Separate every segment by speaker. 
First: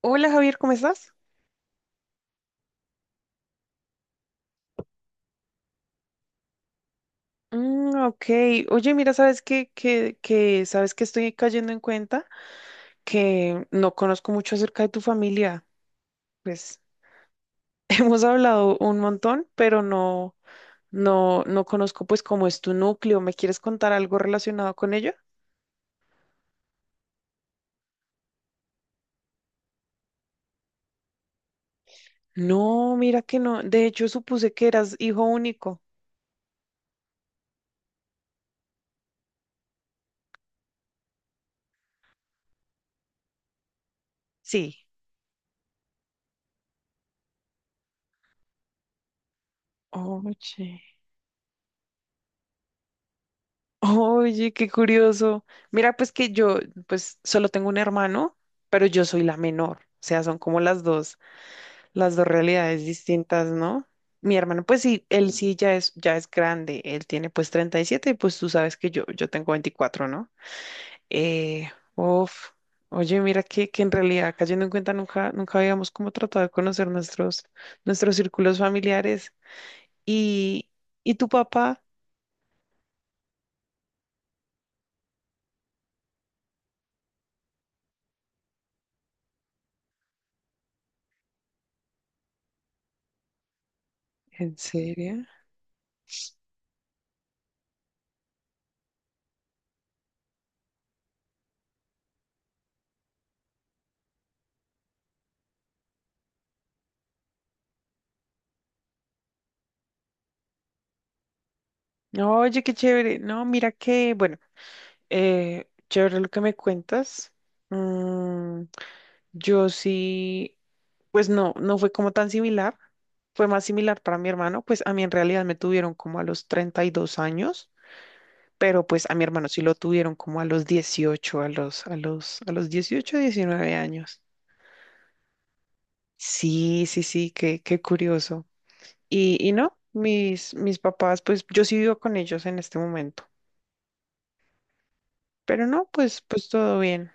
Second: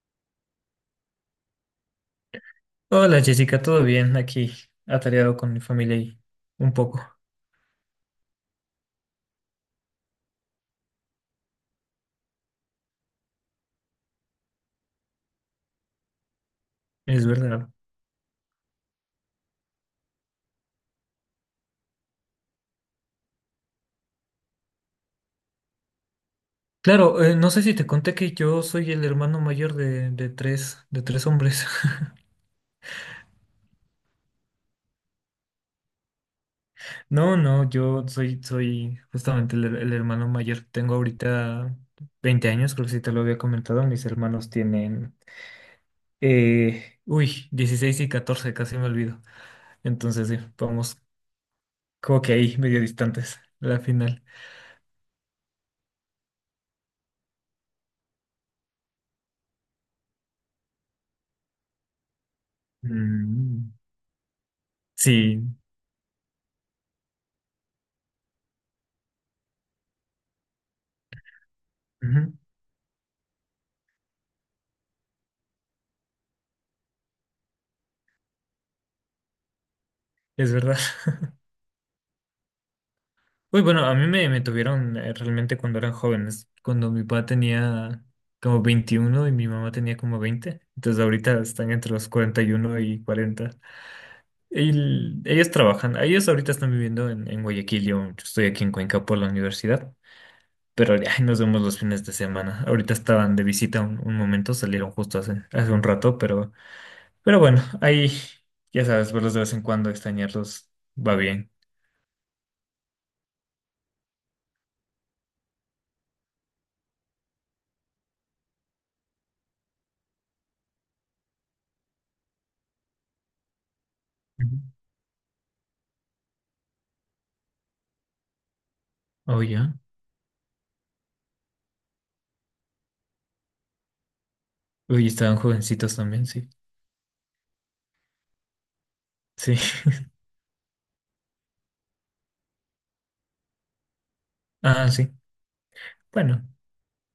Speaker 1: Hola Javier, ¿cómo estás?
Speaker 2: Hola Jessica, ¿todo bien? Aquí atareado con mi familia y un poco,
Speaker 1: Mm, ok, oye, mira, ¿sabes qué? ¿Sabes que estoy cayendo en cuenta? Que no conozco mucho acerca de tu familia. Pues
Speaker 2: es verdad.
Speaker 1: hemos hablado un montón, pero no, no conozco pues cómo es tu núcleo. ¿Me quieres contar algo relacionado con ella?
Speaker 2: Claro, no sé si te conté que yo soy el hermano mayor de de tres hombres.
Speaker 1: No, mira que no. De hecho, supuse que eras hijo único.
Speaker 2: No, no, yo soy, soy justamente el hermano mayor. Tengo ahorita 20 años, creo que sí te lo había comentado. Mis hermanos
Speaker 1: Sí.
Speaker 2: tienen, 16 y 14, casi me olvido. Entonces, sí,
Speaker 1: Oye.
Speaker 2: vamos como que ahí, medio distantes, la final.
Speaker 1: Oye, qué curioso. Mira, pues que yo, pues solo tengo un hermano, pero yo soy la menor. O sea, son como las dos realidades distintas,
Speaker 2: Mm,
Speaker 1: ¿no? Mi hermano, pues sí, él
Speaker 2: sí,
Speaker 1: sí ya es grande. Él tiene pues 37 y pues tú sabes que yo tengo 24, ¿no? Eh,
Speaker 2: ujú,
Speaker 1: Uf. Oye, mira que en realidad, cayendo en cuenta, nunca, nunca habíamos como tratado de conocer nuestros círculos familiares.
Speaker 2: es
Speaker 1: ¿Y,
Speaker 2: verdad.
Speaker 1: y tu papá?
Speaker 2: Uy, bueno, a mí me tuvieron realmente cuando eran jóvenes, cuando mi papá tenía como 21 y mi mamá tenía como 20, entonces ahorita están entre los 40 y 40. Y 40.
Speaker 1: ¿En serio?
Speaker 2: Ellos trabajan, ellos ahorita están viviendo en Guayaquil. Yo estoy aquí en Cuenca por la universidad, pero ay, nos vemos los fines de semana. Ahorita estaban de visita un momento, salieron justo hace un rato, pero bueno, ahí ya sabes, verlos de vez en cuando, extrañarlos va bien.
Speaker 1: No. Oye, qué chévere. No, mira que, bueno, chévere lo que me cuentas. Mm, yo sí, pues no fue como tan similar. Fue más similar para mi
Speaker 2: Ujú.
Speaker 1: hermano. Pues a mí en realidad me tuvieron como a los 32 años, pero pues a mi
Speaker 2: Oh,
Speaker 1: hermano sí
Speaker 2: ya.
Speaker 1: lo tuvieron como a los 18, a los 18, 19 años.
Speaker 2: Uy, estaban jovencitos también, sí.
Speaker 1: Sí, sí, sí, qué curioso. Y
Speaker 2: Sí,
Speaker 1: no, mis papás, pues yo sí vivo con ellos en este momento.
Speaker 2: ah, sí.
Speaker 1: Pero no, pues,
Speaker 2: Bueno,
Speaker 1: pues todo bien.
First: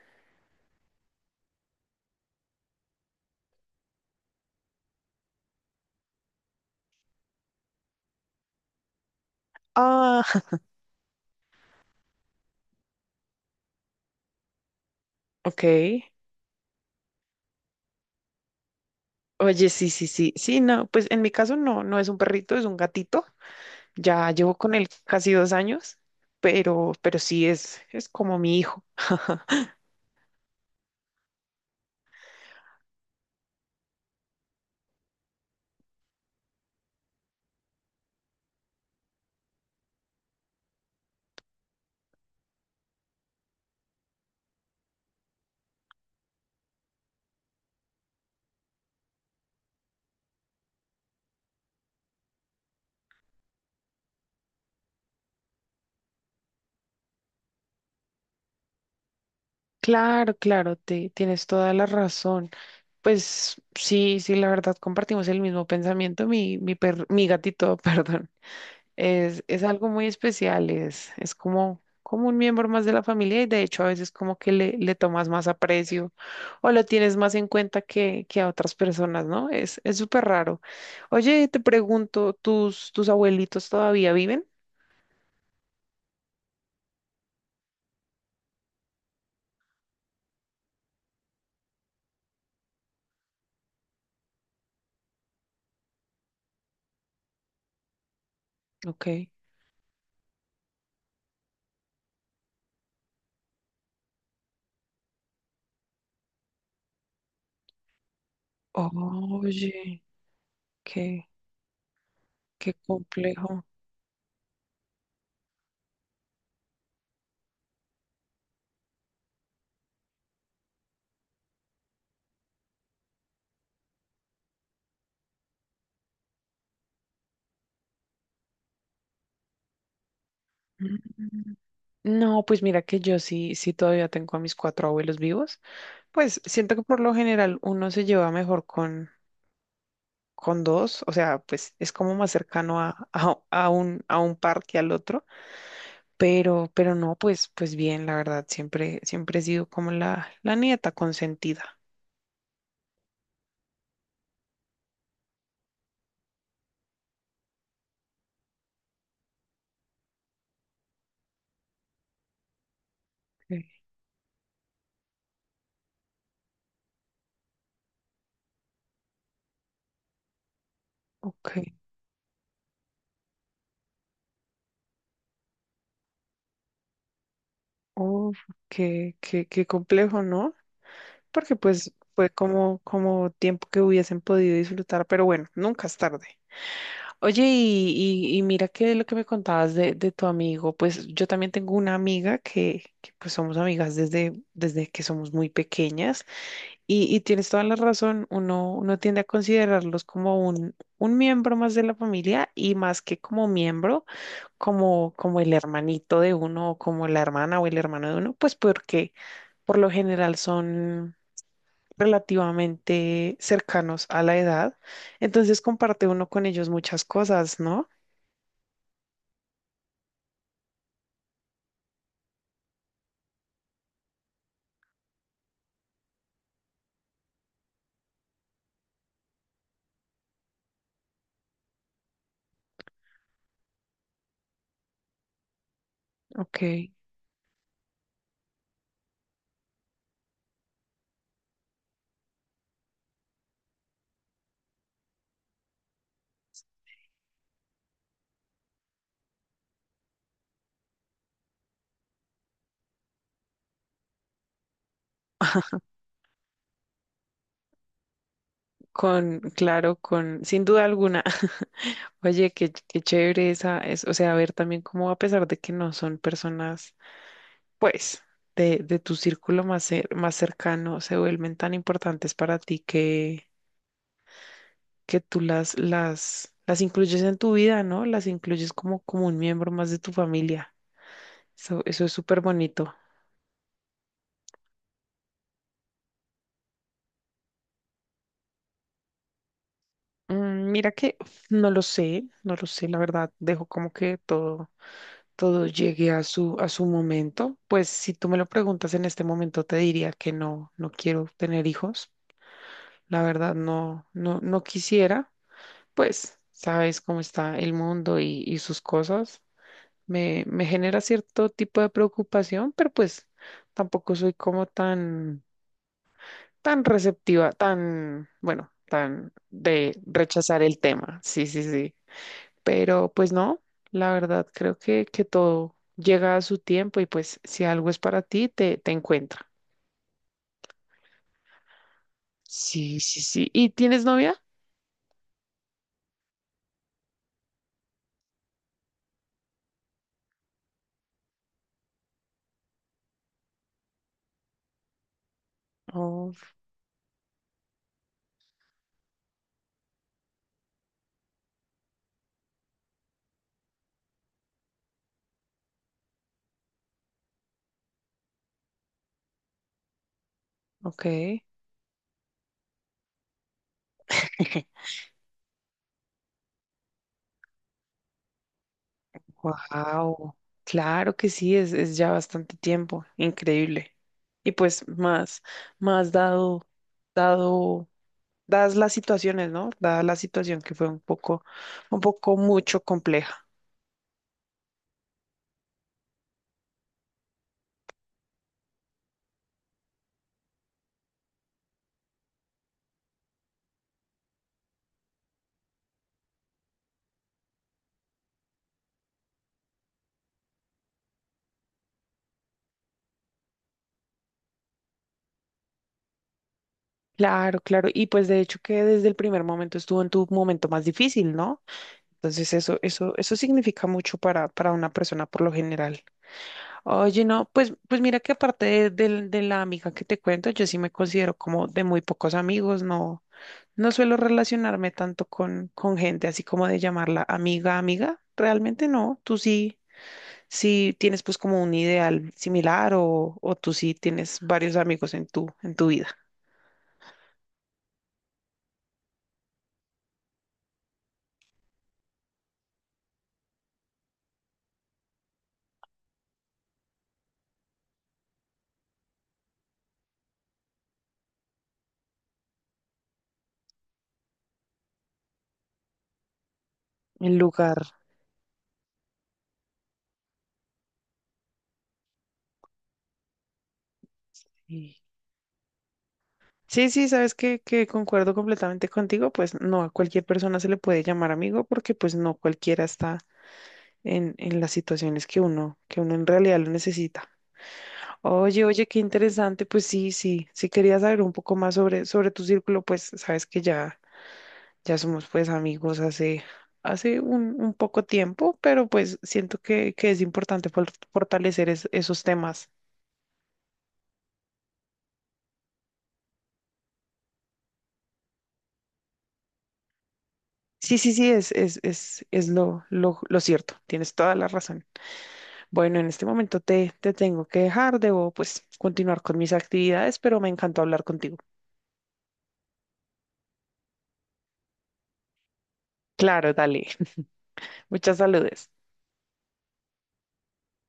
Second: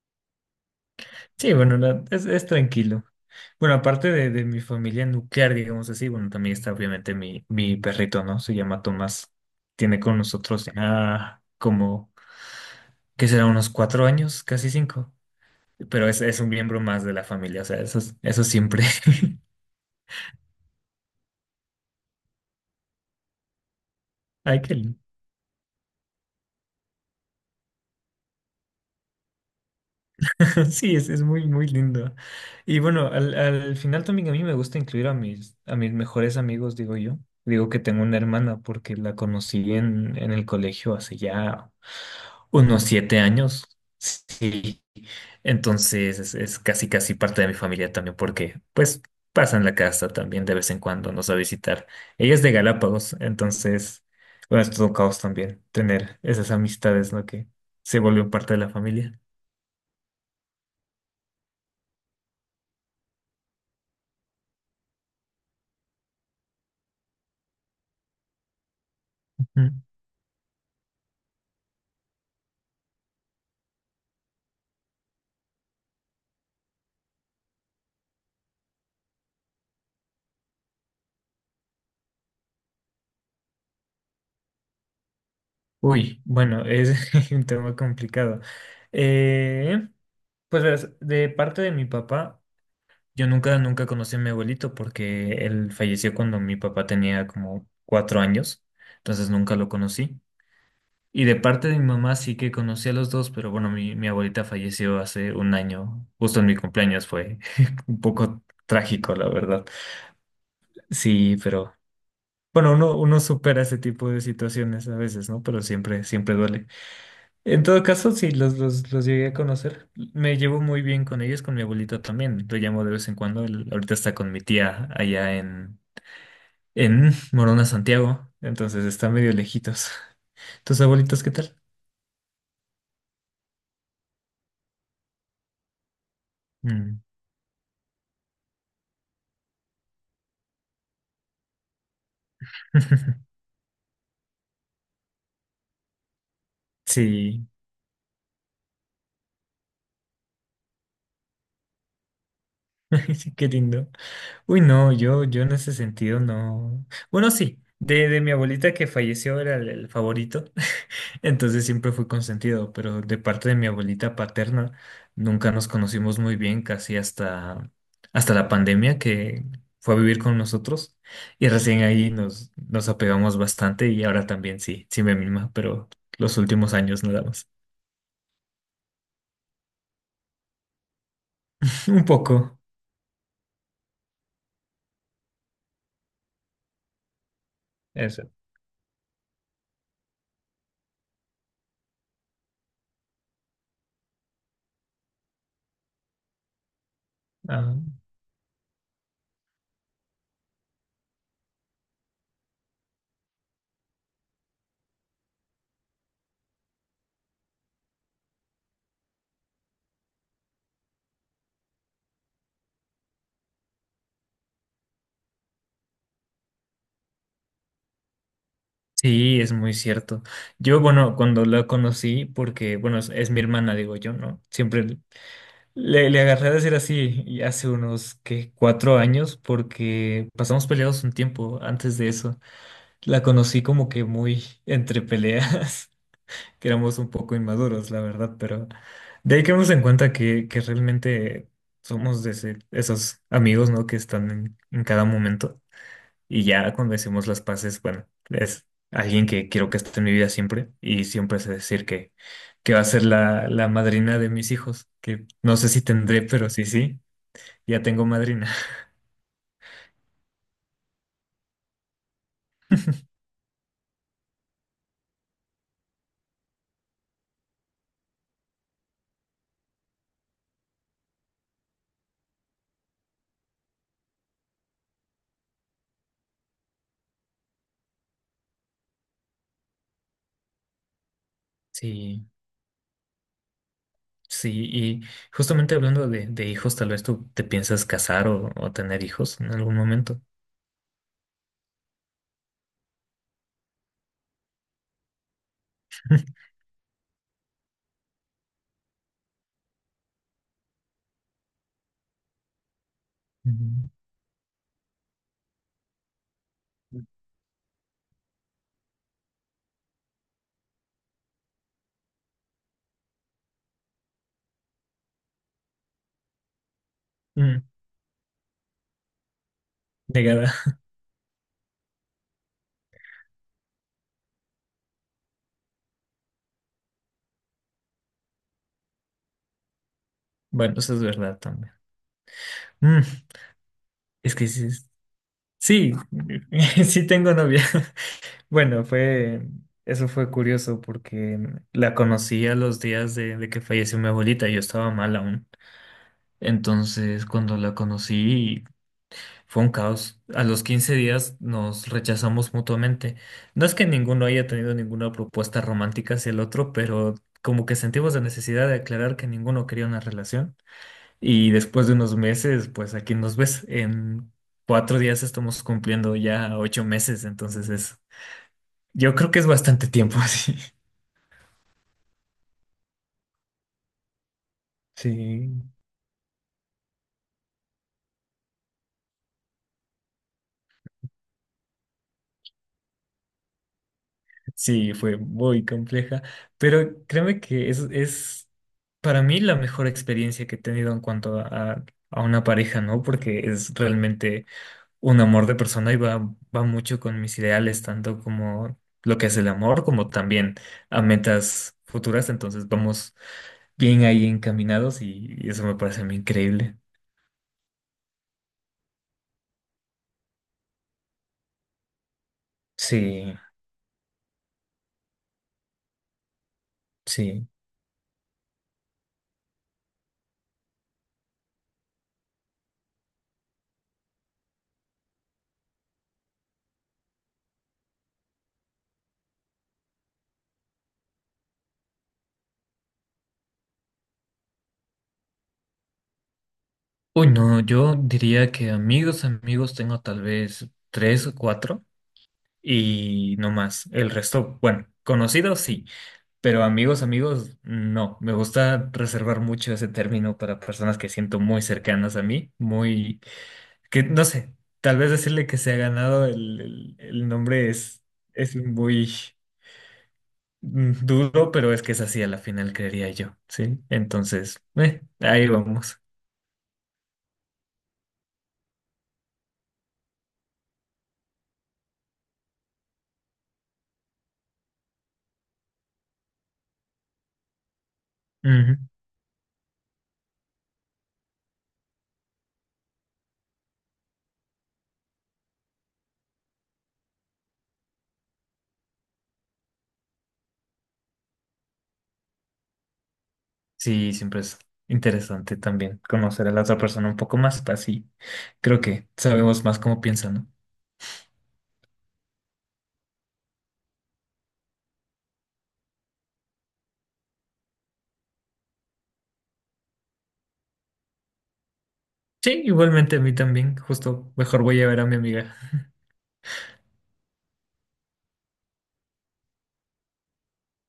Speaker 2: sí, bueno, es tranquilo. Bueno, aparte de mi familia nuclear, digamos así, bueno, también está obviamente mi perrito, ¿no? Se llama Tomás. Tiene con
Speaker 1: Ah,
Speaker 2: nosotros ya como, ¿qué será? Unos 4 años, casi cinco.
Speaker 1: ok.
Speaker 2: Pero es un miembro más de la familia, o sea, eso, eso siempre.
Speaker 1: Oye, sí, sí, sí. Sí, no, pues en mi caso no es un perrito, es un gatito. Ya llevo
Speaker 2: Ay, qué
Speaker 1: con él
Speaker 2: lindo.
Speaker 1: casi 2 años, pero sí es como mi hijo.
Speaker 2: Sí, es muy, muy lindo. Y bueno, al final también a mí me gusta incluir a mis mejores amigos, digo yo. Digo que tengo una hermana porque la conocí en el colegio hace ya unos 7 años. Sí. Entonces es casi, casi parte de mi familia también, porque pues pasan la casa también de vez en cuando, nos va a visitar. Ella es de Galápagos, entonces, bueno, es todo un caos también tener esas amistades, ¿no? Que se volvió parte de la familia.
Speaker 1: Claro, claro, tienes toda la razón. Pues sí, sí, la verdad compartimos el mismo pensamiento. Mi gatito, perdón. Es algo muy especial, es como un miembro más de la familia y de hecho a veces como que le tomas más aprecio o lo tienes más en cuenta que a otras personas, ¿no? Es súper raro. Oye, te pregunto, ¿tus abuelitos todavía viven?
Speaker 2: Uy, bueno, es un tema complicado. Eh, pues verás, de parte de mi papá, yo nunca, nunca conocí a mi abuelito porque él falleció cuando mi papá tenía como 4 años,
Speaker 1: Ok.
Speaker 2: entonces nunca lo conocí. Y de parte de mi mamá sí que conocí a los dos, pero bueno, mi abuelita falleció hace un año, justo en mi cumpleaños, fue un poco trágico, la verdad.
Speaker 1: Oye, qué,
Speaker 2: Sí, pero bueno,
Speaker 1: qué
Speaker 2: uno, uno supera
Speaker 1: complejo.
Speaker 2: ese tipo de situaciones a veces, ¿no? Pero siempre, siempre duele. En todo caso, sí, los llegué a conocer. Me llevo muy bien con ellos, con mi abuelito también. Lo llamo de vez en cuando. Él ahorita está con mi tía allá en Morona, Santiago. Entonces están medio lejitos. ¿Tus abuelitos qué
Speaker 1: Mm.
Speaker 2: tal?
Speaker 1: No, pues mira que yo sí, sí todavía tengo a mis cuatro abuelos vivos. Pues siento que por
Speaker 2: Mm.
Speaker 1: lo general uno se lleva mejor con dos, o sea, pues es como más cercano a, a- a un, a un par que al otro, pero no,
Speaker 2: Sí,
Speaker 1: pues bien, la verdad, siempre, siempre he sido como la nieta consentida.
Speaker 2: sí, qué lindo. Uy, no, yo en ese sentido no. Bueno, sí, de mi abuelita que falleció era el favorito. Entonces siempre fui consentido, pero de parte de mi abuelita paterna nunca nos conocimos muy bien, casi hasta, hasta la pandemia que fue a vivir con nosotros y
Speaker 1: Ok,
Speaker 2: recién ahí nos, nos apegamos bastante y ahora también sí, sí me mima, pero los últimos años nada más.
Speaker 1: oh, qué complejo, ¿no? Porque pues
Speaker 2: Un
Speaker 1: fue
Speaker 2: poco.
Speaker 1: como tiempo que hubiesen podido disfrutar, pero bueno, nunca es tarde. Oye, y,
Speaker 2: Eso.
Speaker 1: y, y mira que lo que me contabas de tu amigo, pues yo también tengo una amiga que pues somos amigas desde que somos muy pequeñas. Y tienes toda
Speaker 2: Ah,
Speaker 1: la razón, uno tiende a considerarlos como un miembro más de la familia y más que como miembro, como el hermanito de uno o como la hermana o el hermano de uno, pues porque por lo general son relativamente cercanos a la edad, entonces comparte uno con ellos muchas cosas, ¿no?
Speaker 2: sí, es muy cierto. Yo, bueno, cuando la conocí, porque, bueno, es mi hermana, digo yo, ¿no? Siempre le, le agarré a decir así, y hace unos, que 4 años, porque pasamos peleados un tiempo antes de eso. La conocí como que muy entre peleas, que
Speaker 1: Ok.
Speaker 2: éramos un poco inmaduros, la verdad, pero de ahí quedamos en cuenta que realmente somos de esos amigos, ¿no? Que están en cada momento. Y ya cuando hicimos las paces, bueno, es alguien que quiero que esté en mi vida siempre, y siempre sé decir que va a ser la madrina de mis hijos, que no sé si tendré, pero sí, sí, ya tengo madrina.
Speaker 1: Claro, sin duda alguna. Oye, qué chévere esa, o sea, ver también cómo a pesar de que no son personas pues, de tu círculo más cercano se vuelven tan importantes para ti que tú las incluyes en tu vida, ¿no? Las incluyes como un miembro más de tu familia. Eso es
Speaker 2: Sí,
Speaker 1: súper bonito.
Speaker 2: sí, y justamente hablando de hijos, tal vez tú te piensas casar o tener hijos en algún momento.
Speaker 1: Mira que no lo sé, no lo sé, la verdad, dejo como que todo llegue a su, a su momento. Pues si tú me lo preguntas en este momento, te diría que no, quiero tener hijos. La verdad,
Speaker 2: Mm,
Speaker 1: no, no, no quisiera. Pues sabes cómo está el mundo y sus cosas. Me genera cierto tipo de preocupación, pero pues tampoco soy como tan receptiva,
Speaker 2: mm,
Speaker 1: tan, bueno, tan de
Speaker 2: negada.
Speaker 1: rechazar el tema. Sí, sí, sí. Pero pues no, la verdad creo que todo llega a su tiempo y pues si algo es para ti, te encuentra.
Speaker 2: Bueno, eso es verdad también.
Speaker 1: Sí,
Speaker 2: Mm,
Speaker 1: sí, sí. ¿Y tienes
Speaker 2: es
Speaker 1: novia?
Speaker 2: que sí, sí, sí tengo novia. Bueno, fue, eso fue curioso porque la conocí a los días de que falleció mi abuelita, yo estaba mal aún.
Speaker 1: Oh,
Speaker 2: Entonces, cuando la conocí, fue un caos. A los 15 días nos rechazamos mutuamente. No es que ninguno haya tenido ninguna propuesta romántica hacia el otro, pero como que sentimos la necesidad de aclarar que ninguno quería una relación.
Speaker 1: ok.
Speaker 2: Y después de unos meses, pues aquí nos ves. En 4 días estamos cumpliendo ya 8 meses, entonces es, yo creo que es bastante tiempo,
Speaker 1: Wow,
Speaker 2: sí.
Speaker 1: claro que sí, es ya bastante tiempo, increíble. Y pues más,
Speaker 2: Sí.
Speaker 1: más dado, dadas las situaciones, ¿no? Dada la situación que fue un poco mucho compleja.
Speaker 2: Sí, fue muy compleja, pero créeme que es para mí la mejor experiencia que he tenido en cuanto a a una pareja, ¿no? Porque es realmente un amor de persona y va, va mucho con mis ideales, tanto como lo que es el amor, como también a metas futuras, entonces vamos bien ahí encaminados, y eso me parece a mí increíble.
Speaker 1: Claro, claro. Y pues de hecho que desde el primer momento estuvo en tu momento más difícil, ¿no? Entonces eso, eso,
Speaker 2: Sí,
Speaker 1: eso significa mucho para una persona por lo general. Oye,
Speaker 2: sí.
Speaker 1: no, pues mira que aparte de la amiga que te cuento, yo sí me considero como de muy pocos amigos, no, suelo relacionarme tanto con gente así como de llamarla amiga, amiga, realmente no, tú sí, sí tienes pues como un ideal similar o tú sí tienes varios amigos en tu vida,
Speaker 2: Uy, no, yo diría que amigos, amigos tengo tal vez tres o cuatro y no más. El resto, bueno, conocidos sí, pero amigos, amigos no. Me gusta reservar mucho ese término para personas que siento muy cercanas a mí, muy, que no sé, tal vez decirle que se ha ganado el
Speaker 1: en
Speaker 2: nombre
Speaker 1: lugar.
Speaker 2: es muy duro, pero es que es así a la final, creería yo, ¿sí? Entonces,
Speaker 1: Sí.
Speaker 2: ahí vamos.
Speaker 1: Sí, sí, sabes que concuerdo completamente contigo, pues no a cualquier persona se le puede llamar amigo porque pues no cualquiera está en las situaciones que uno en realidad lo necesita. Oye, oye, qué interesante, pues sí, sí, sí quería saber un poco más sobre tu círculo, pues sabes que ya somos pues amigos hace un poco tiempo, pero pues siento que es importante fortalecer esos temas.
Speaker 2: Sí, siempre es interesante también conocer a la otra persona un poco más, así creo que sabemos más cómo piensa, ¿no?
Speaker 1: Sí, sí, sí, es lo cierto, tienes toda la razón. Bueno, en este momento te tengo que dejar, debo pues continuar con mis actividades, pero me encantó hablar contigo.
Speaker 2: Sí, igualmente a mí también, justo mejor voy a ver a mi amiga.
Speaker 1: Claro, dale. Muchas saludes.